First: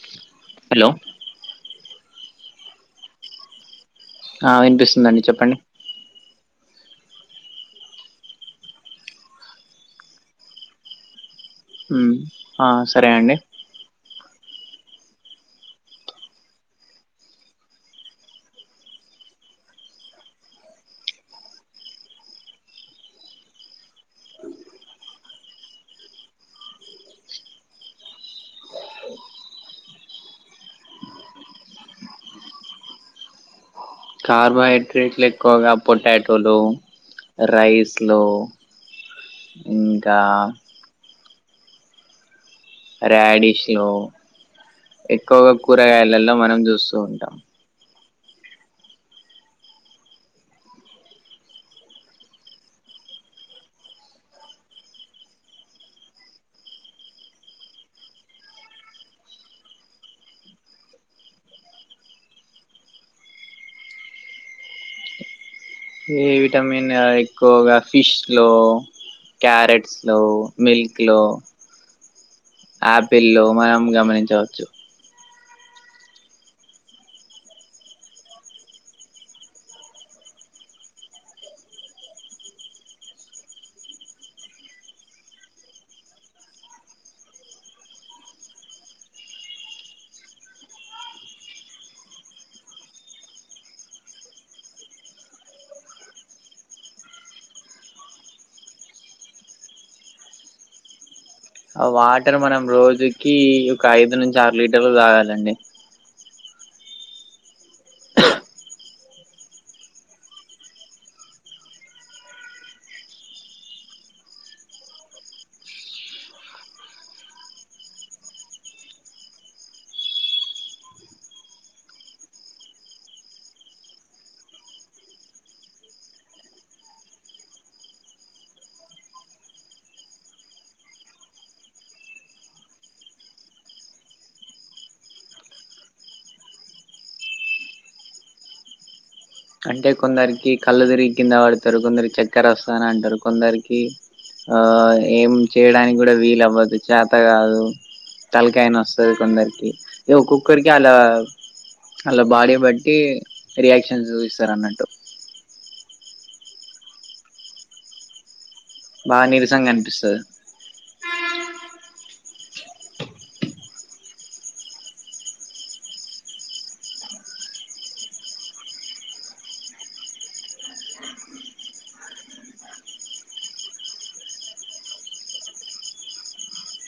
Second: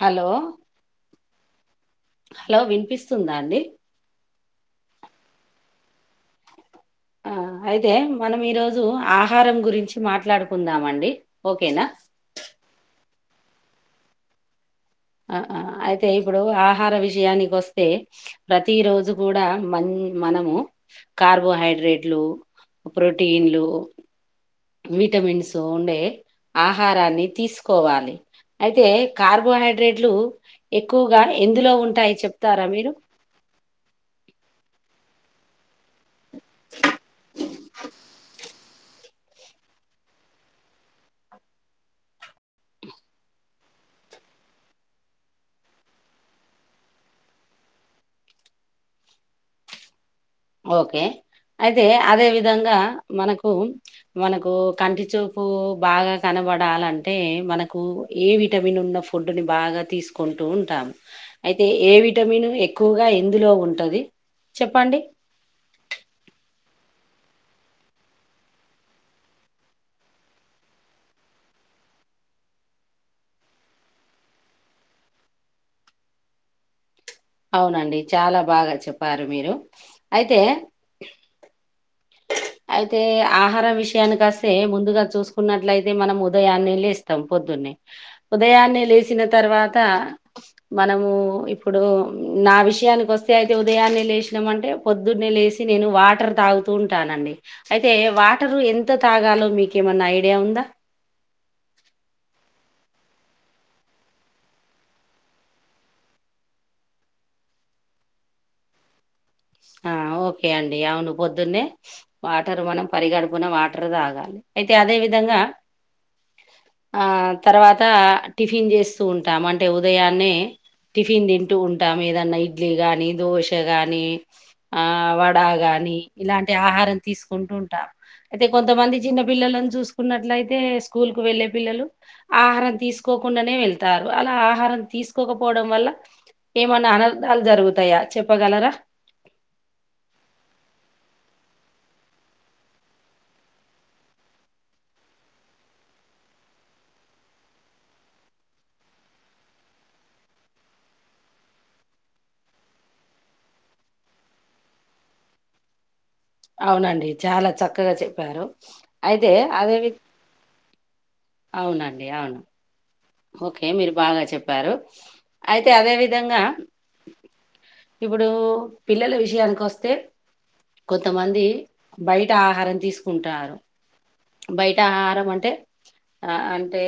Hello hello hello వినిపిస్తుందా అండి ఆ వినిపిస్తుందండి చెప్పండి ఆ అయితే మనం ఈరోజు ఆహారం గురించి మాట్లాడుకుందామ అండి ఉ ఆ సరే అండి ఆ అయితే ఇప్పుడు ఆహార విషయానికి వస్తే ప్రతి రోజు కూడా మ మనము కార్బోహైడ్రేట్లు ప్రోటీన్లు విటమిన్స్ ఉండే ఆహారాన్ని తీసుకోవాలి అయితే కార్బోహైడ్రేట్లు ఎక్కువగా ఎందులో ఉంటాయి చెప్తారా మీరు కార్బోహైడ్రేట్లు ఎక్కువగా పొటాటోలు రైస్ లో ఇంకా రాడిష్ లో ఎక్కువగా కూరగాయలలో మనం చూస్తూ ఉంటాం ఓకే అయితే అదే విధంగా మనకు మనకు కంటి చూపు బాగా కనబడాలంటే మనకు ఏ విటమిన్ ఉన్న ఫుడ్ని బాగా తీసుకుంటూ ఉంటాము అయితే ఏ విటమిన్ ఎక్కువగా ఎందులో ఉంటది చెప్పండి ఏ విటమిన్ ఎక్కువగా ఫిష్ లో క్యారెట్స్ లో మిల్క్ లో ఆపిల్ లో మనం గమనించవచ్చు అవునండి చాలా బాగా చెప్పారు మీరు అయితే అయితే ఆహారం విషయానికి వస్తే ముందుగా చూసుకున్నట్లయితే మనం ఉదయాన్నే లేస్తాం పొద్దున్నే ఉదయాన్నే లేసిన తర్వాత మనము ఇప్పుడు నా విషయానికి వస్తే అయితే ఉదయాన్నే లేశనం అంటే పొద్దున్నే లేేసి నేను వాటర్ తాగుత తాగుతుంటానండి అయితే వాటరు ఎంత తాగాలో మీకేమన్నా ఐడియా ఉందా ఆ వాటర్ మనం రోజుకి ఒక ఐదు నుంచి ఆరు లీటర్లు తాగాలండి ఆ ఓకే అండి అవును పొద్దున్నే వాటర్ మనం పరీగడుపున వాటర్ తాగాలి అయితే అదే విధంగా ఆ తర్వాత టిఫిన్ చేస్తూ ఉంటాం అంటే ఉదయాన్నే టిఫిన్ తింటూ ఉంటాము ఏదన్నా ఇడ్లీ కానీ దోశ కానీ ఆ వడా గాని ఇలాంటి ఆహారం తీసుకుంటు ఉంటాం అయితే కొంతమంది చిన్న పిల్లలను చూసుకున్నట్ల అయితే స్కూల్ కు వెళ్ళలే పిల్లలు ఆహారం తీసుకోకుండానే వెళ్తారు అలా ఆహారం తీసుకోకపోవడం వల్ల ఏమన్నా అనర్ధాలు జరుగుతాయా చెప్పగలరా అంటే కొందరికి కళ్ళు తిరిగి కింద పడతారు కొందరికి చక్కెర వస్తాన అంటారు కొందరికి ఆ ఏం చేయడానికి కూడా వీలు అవ్వద్దు చేత కాదు తలకాయ నోస్తది కొందరికి ఇ ఒక్కొక్కరికి అలా అలా బాడీ బట్టి రియాక్షన్స్ చూస్తారు అన్నట్టు అవునండి చాలా చక్కగా చెప్పారు బాగా అయితే నీరసంగా అదేమీ అనిపిస్తది అవునండి అవును ఓకే మీరు బాగా చెప్పారు అయితే అదే విధంగా ఇప్పుడు పిల్లల విషయానికి వస్తే కొంతమంది బయట ఆహారం తీసుకుంటారు బయట ఆహారం అంటే ఆ అంటే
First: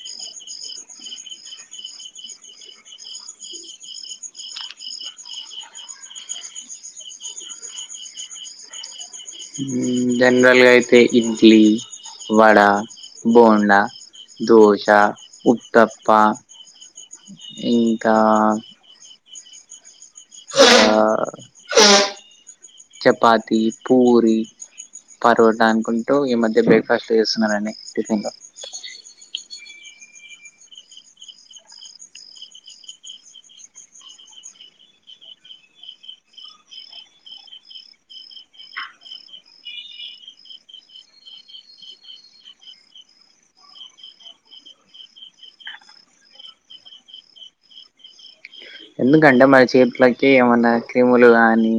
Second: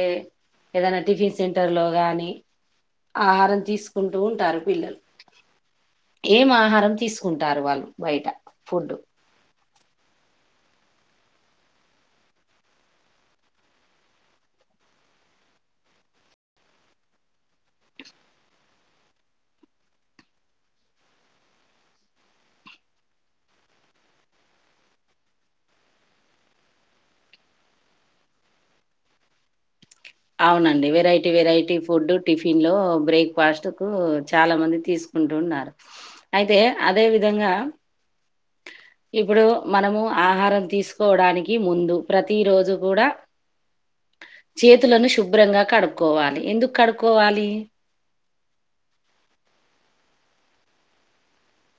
ఏదైనా టిఫిన్ సెంటర్లో గానీ ఆహారం తీసుకుంటూ ఉంటారు పిల్లలు ఏం ఆహారం తీసుకుంటారు వాళ్ళు బయట ఫుడు జనరల్గా అయితే ఇడ్లీ వడ బోండా దోశ ఉట్టప్ప ఇంకా ఆ చపాతి పూరి పరోట అనుకుంటూ ఈ మధ్య బ్రేక్ ఫాస్ట్ చేస్తున్నారండి టిఫిన్ లో అవునండి వెరైటీ వెరైటీ ఫుడ్ టిఫిన్ లో బ్రేక్ ఫాస్ట్ కు చాలా మంది తీసుకు ఉంటున్నారు అయితే అదే విధంగా ఇప్పుడు మనము ఆహారం తీసుకోవడానికి ముందు ప్రతి రోజు కూడా చేతులను శుభ్రంగా కడుక్కోవాలి ఎందుకు కడుక్కోవాలి ఎందుకంటే మన చేతులకి ఏమన్నా క్రిములు గానీ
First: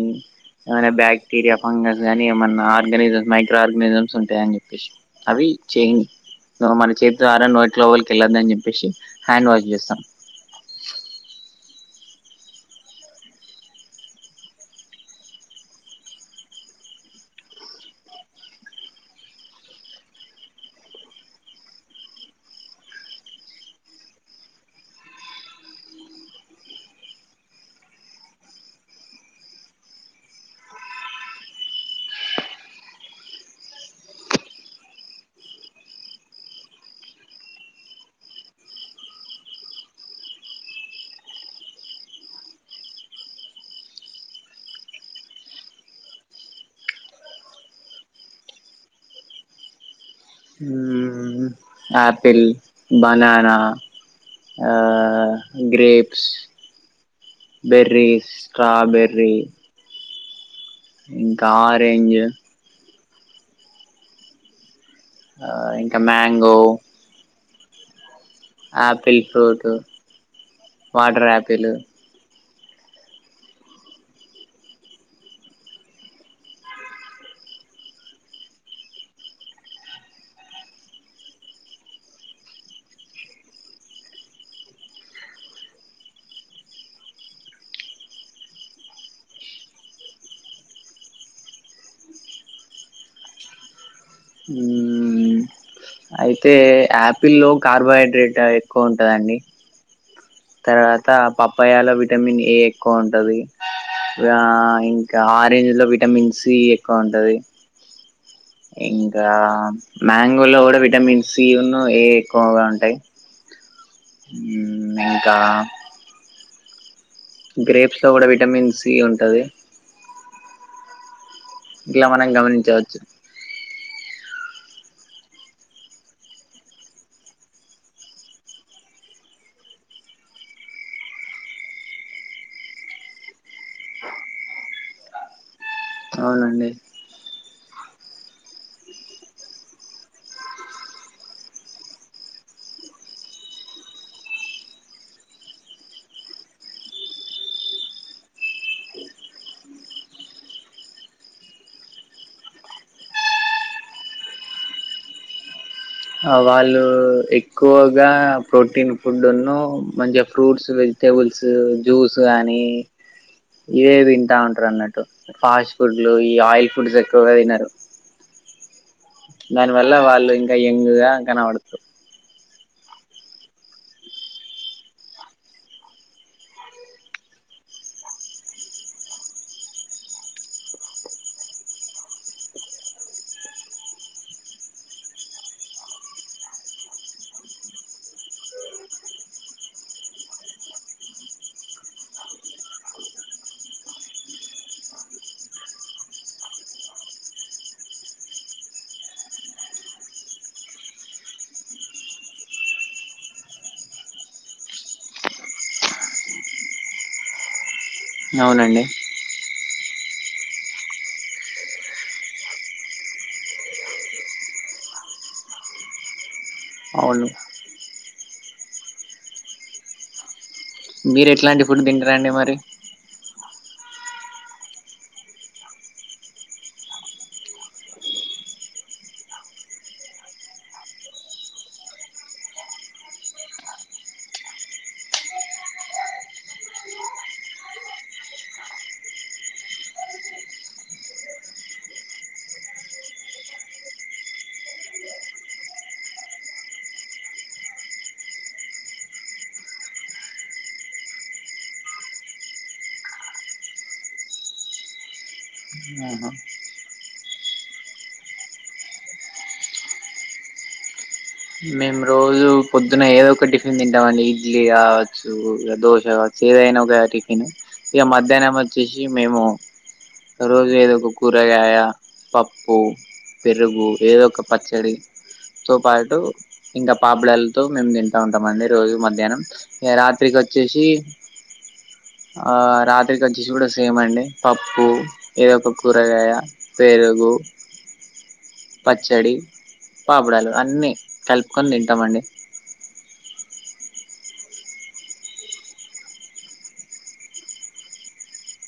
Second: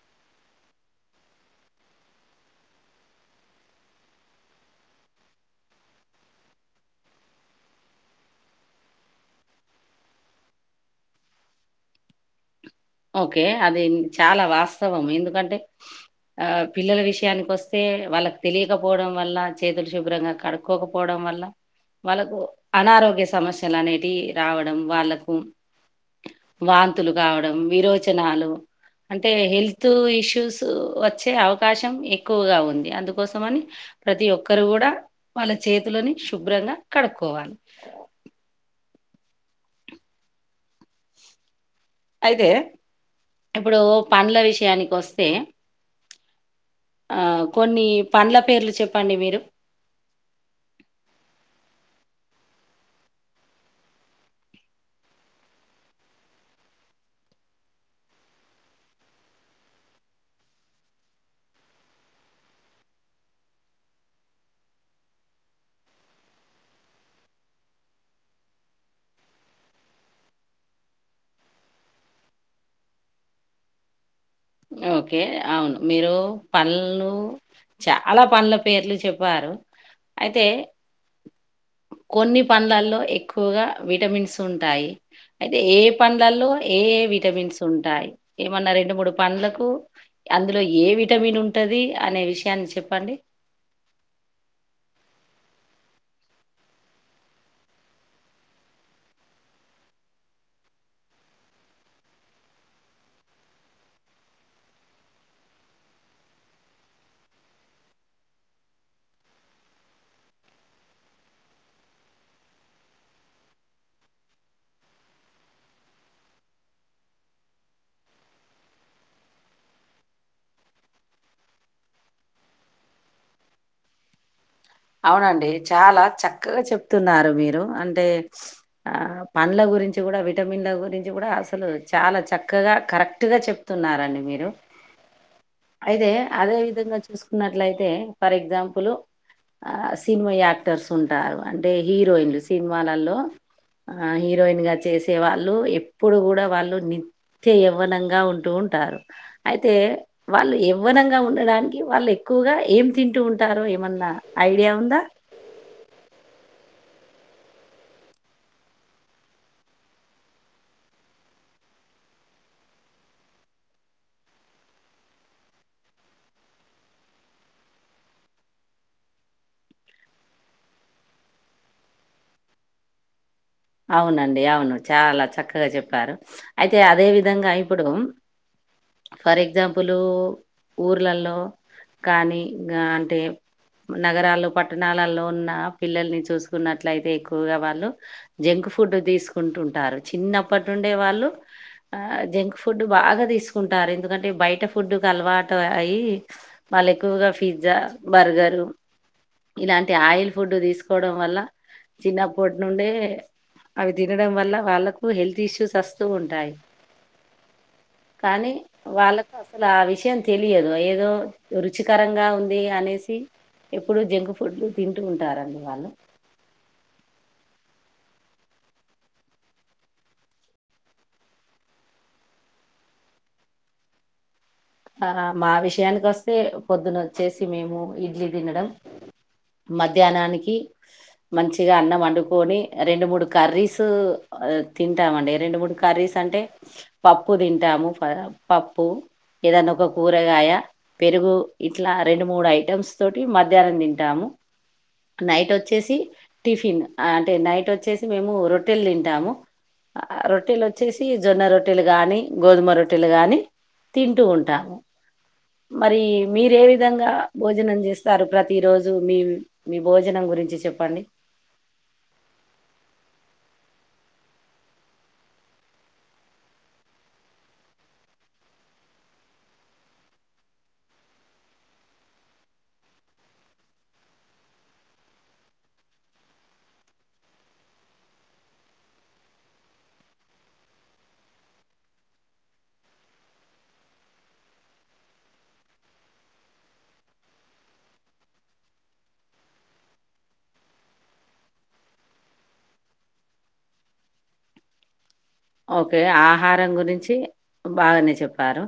ఏమైనా బ్యాక్టీరియా ఫంగస్ కానీ ఏమన్నా ఆర్గానిజంస్ మైక్రో ఆర్గనిజమ్స్ ఉంటాయ అని చెప్పేసి అవి చేయని మన చేతి ద్వారా నోటి లోవలికి వెళ్ళద్దని చెప్పేసి హ్యాండ్ వాష్ చేస్తాం ఓకే అది చాలా వాస్తవం ఎందుకంటే ఆ పిల్లల విషయానికి వస్తే వాళ్ళకి తెలియకపోవడం వల్ల చేతులు శుభ్రంగా కడు కోకపోవడం వల్ల వాళ్ళకు అనారోగ్య సమస్యలు అనేటి రావడం వాళ్ళకు వాంతులు కావడం విరోచనాలు అంటే హెల్త్ ఇష్యూస్ వచ్చే అవకాశం ఎక్కువగా ఉంది అందుకోసమని ప్రతి ఒక్కరు కూడా వాళ్ళ చేతులని శుభ్రంగా కడుక్కోవాలి అయితే ఇప్పుడు పండ్ల విషయానికి వస్తే కొన్ని పండ్ల పేర్లు చెప్పండి మీరు ఉం ఉం ఆపిల్ బనానా ఆ గ్రేప్స్ బెర్రీస్ స్ట్రాబెర్ర్రి ఇంకా ఆరెంజ్ ఆ ఇంకా mango apple fruit water apple okay అవును మీరు పళ్ళు చాలా పండ్లల పేర్లు చెప్పారు అయితే కొన్ని పండ్లల్లో ఎక్కువగా విటమిన్స్ ఉంటాయి అయితే ఏ పండ్లల్లో ఏ ఏ విటమిన్స్ ఉంటాయి ఏమన్నా రెండు మూడు పండ్లకు అందులో ఏ విటమిన్ ఉంటుది అనే విషయాన్ని చెప్పండి ఉం అయితే ఆపిల్ లో కార్బోహైడ్రేట్ ఎక్కువ ఉంటదండి తర్వాత పప్పాయలో విటమిన్ ఏ ఎక్కువ ఉంటది ఆ ఇంక ఆరేంజ్ లో విటమిన్ సి ఎక్కువ ఉంటది ఇంకా మ్యాంగో లో గుడ విటమిన్ సి ఉన్ను ఏ ఎక్కువగా ఉంటయి. ఇంకా గ్రేప్స్ లో గుడ విటమిన్ సి ఉంటది. ఇట్ల మనం గమనించవచ్చు. అవునండి చాలా చక్కగా చెప్తున్నారు మీరు, అంటే ఆ పండ్ల గురించి గుడ, విటమిన్ల గురించి గుడ అసలు చాలా చక్కగా కరెక్టుగా చెప్తున్నారండి మీరు. అయితే అదే అవునండి విధంగా చూసుకున్నట్లయితే ఫర్ ఎగ్జాంపులు ఆ సినిమా యాక్టర్స్ ఉంటారు, అంటే హీరోయిన్లు సినిమాలల్లో ఆ హీరోయిన్ గా చేసే వాళ్ళు ఎప్పుడు గుడ వాళ్ళు ని త్య యవ్వనంగా ఉంటూ ఉంటారు, అయితే వాళ్ళు యవ్వనంగా ఉండడానికి, వాళ్ళు ఎక్కువగా ఏం తింటూ ఉంటారో ఏమన్నా ఐడియా ఉందా? వాళ్ళు ఎక్కువగా ప్రోటీన్ ఫుడ్ ఉన్ను, మంచిగా ఫ్రూట్స్ వెజ్ టేబుల్స్ జ్యూస్ గానీ ఇవే తింటా ఉంటరు అన్నట్టు. ఫాస్ట్ ఫుడ్లు, ఈ ఆయిల్ ఫుడ్స్ ఎక్కువగా తినరు. దాని వల్ల వాళ్ళు ఇంకా యంగ్ గా కనబడతరు. అవునండి అవును, చాలా చక్కగా చెప్పారు. అయితే అదే విధంగా ఇప్పుడు ఫర్ ఎగ్జాంపుల్ ఊర్ళల్లో కానీ ఆ అంటే నగరాలు పట్టణాలల్లో ఉన్న పిల్లల్ని చూసుకున్నట్లయితే ఎక్కువగా వాళ్ళు జంక్ ఫుడ్ తీసుకుంటుంటారు, చిన్నప్పటి నుండే వాళ్ళు ఆ జంక్ ఫుడ్ బాగా తీసుకుంటారు, ఎందుకంటే బయట ఫుడ్కు అలవాటు అయి వాళ్లు ఎక్కువగా పిజ్జా, బర్గరు ఇలాంటి ఆయిల్ ఫుడ్ తీసుకోవడం వల్ల, చిన్నప్పటి నుండే అవి తినడం వల్ల వాళ్ళకు హెల్త్ ఇష్యూస్ అస్తూ ఉంటాయి. కానీ అవునండి వాళ్ళక్ అసలు ఆ విషయం తెలియదు, ఏదో రుచికరంగా ఉంది అనేసి ఇప్పుడు జంక్ ఫుడ్లు తింటూ ఉంటారండి వాళ్ళు. అవును మీరు ఎట్లాంటి ఫుడ్ తింటరండి మరి? ఆ మా విషయానికి వస్తే పొద్దున వచ్చేసి మేము ఇడ్లీ తినడం. మధ్యాహ్నానికి మంచిగా అన్నం వండుకోని రెండు మూడు కర్రీస్ ఆ తింటామండి, రెండు మూడు కర్రీస్ అంటే పప్పు తింటాము, ప పప్పు ఏదన్న ఒక కూరగాయ పెరుగు ఇట్లా రెండు మూడు ఐటమ్స్ తోటి మధ్యాహ్నం తింటాము. నైట్ వచ్చేసి టిఫిన్, ఆ అంటే నైట్ వచ్చేసి మేము రొట్టెలు తింటాము. ఆ రొట్టెలు వచ్చేసి జొన్న రొట్టెలు గానీ, గోధుమ రొట్టెలు గానీ తింటూ ఉంటాము. మరి ఆహా మీరు ఏ విధంగా భోజనం చేస్తారు? ప్రతి రోజు మీ మీ భోజనం గురించి చెప్పండి? మేము రోజు పొద్దున ఏదో ఒక టిఫిన్ తింటామండి, ఇడ్లీ కావచ్చు ఇగ దోశ కావచ్ సేదయిన ఒక టిఫిన్, ఇగ మధ్యాహ్నం వచ్చేసి మేము రోజు ఏదో ఒక కూరగాయ, పప్పు పెరుగు, ఏదో ఒక పచ్చడితో పాటు ఇంకా పాపుడాలతో మేము తింటా ఉంటాం అండి రోజు మధ్యాహ్నం ఇగ రాత్రికి వచ్చేసి ఆ రాత్రికి వచ్చేసి కూడా సేమ్ అండి పప్పు ఏదో ఒక కూరగాయ పెరుగు పచ్చడి పాపుడాలు అన్నీ కలుపుకొని తింటామండి ఓకే ఆహారం గురించి బాగానే చెప్పారు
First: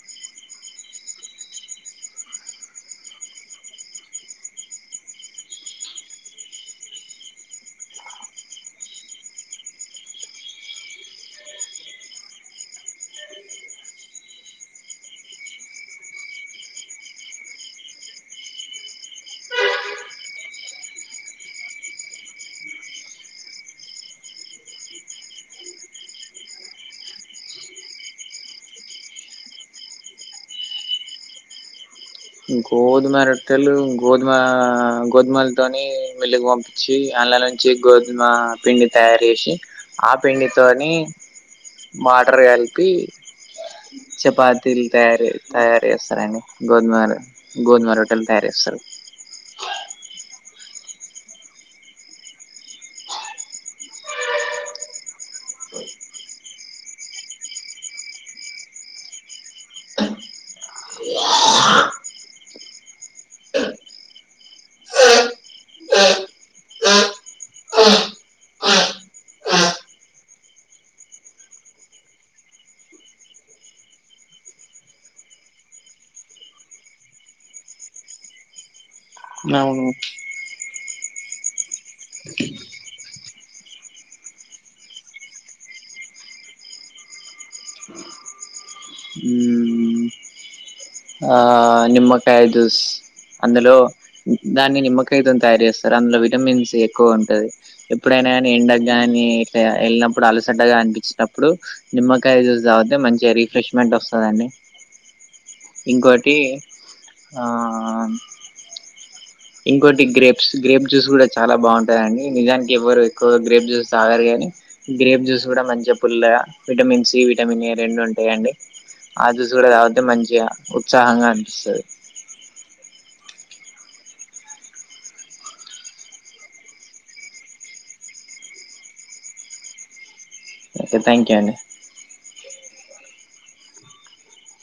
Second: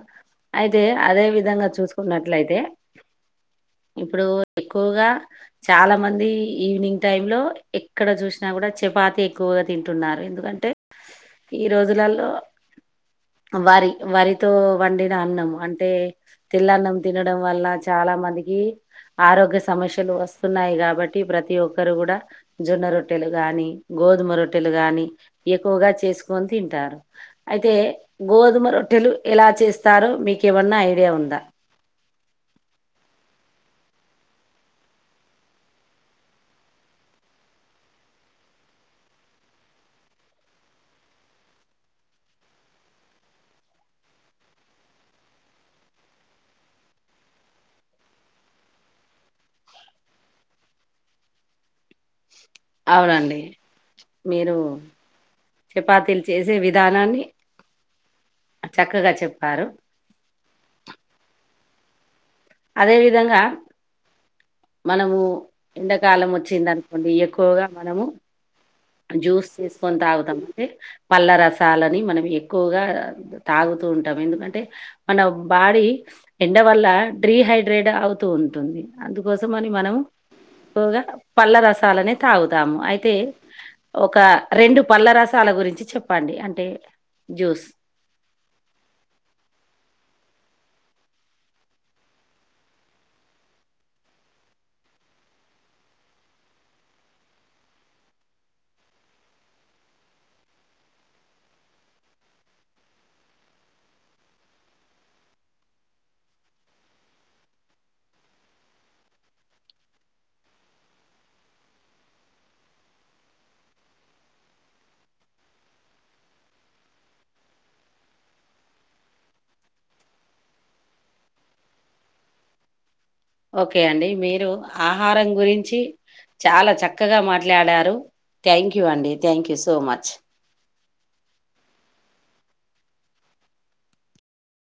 అయితే అదే విధంగా చూసుకున్నట్లయితే ఇప్పుడు ఎక్కువగా చాలా మంది ఈవినింగ్ టైమ్ లో ఎక్కడ చూసినా గూడ చపాతి ఎక్కువగా తింటున్నారు ఎందుకంటే ఈ రోజులల్లో వరి వరితో వండిన అన్నం అంటే తేల్ల అన్నం తినడం వల్ల చాలా మందికి ఆరోగ్య సమస్యలు వస్తున్నాయి కాబట్టి ప్రతి ఒక్కరు గూడ జొన్న రొట్టెలు గాని గోధుమ రొట్టెలు గాని ఎక్కువగా చేసుకొని తింటార్రూ అయితే గోధుమ రొట్టెలు ఎలా చేస్తారో మీకు ఏమన్నా ఐడియా ఉందా గోధుమ రొట్టెలు గోధుమ గోద్మాలతోని మెల్లికు పంపు చ్చి అండ్ల నుంచి గోధుమ పిండి తయారు చేసి ఆ పిండితోని మాటర్ కలిపి చపాతీలు తయారు తయారు చేస్తారండి గోధుమలు గోధమ రొట్టెలు తయారు చేస్తారు అవునా అండి మీరు చపాతీలు చేసే విధానాన్ని చక్కగా చెప్పారు అదేవిధంగా మనము ఎండాకాలం వచ్చింది అనుకోండి ఎక్కువగా మనము జ్యూస్ చేసుకొని తాగుతాం అండి పళ్ళ రసాలని మనం ఎక్కువగా తాగుతూ ఉంటాం ఎందుకంటే మన బాడీ ఎండ వల్ల డీహైడ్రేట్ అవుతూ ఉంటుంది అందుకోసం అని అవును మనము ఎక్కువగా పళ్ళ రసాలనే తాగుతాము అయితే ఒక రెండు పళ్ళ రసాల గురించి చెప్పండి అంటే జ్యూస్ ఊ ఆ నిమ్మకాయ జ్యూస్ అందులో దాన్ని నిమ్మకాయితో తయారు చేస్తారు అందులో విటమిన్ సి ఎక్కువ ఉంటది ఎప్పుడైనా కానీ ఎండకు గాని వెళ్ళినప్పుడు అలసటగా అనిపించినప్పుడు నిమ్మకాయ జ్యూస్ తాగితే మంచి రిఫ్రెష్మెంట్ వస్తదండి ఇంకోటి ఆ ఇంకోటి గ్రేప్స్ గ్రేప్ జ్యూస్ కూడా చాలా బాగుంటదండి నిజానికి ఎవరు ఎక్కువగా గ్రేప్ జ్యూస్ తాగరు గాని గ్రేబ్ జ్యూస్ కూడా మంచిగా పుల్లగా విటమిన్ సి విటమిన్ ఏ రెండు ఉంటాయండి ఆ జ్యూస్ కూడా తాగితే మంచిగా ఉత్సాహంగా అనిపిస్తది ఓకే అండి మీరు ఆహారం గురించి చాలా చక్కగా మాట్లాడారు థ్యాంక్ యూ అండి thank you so much okay thank you అండి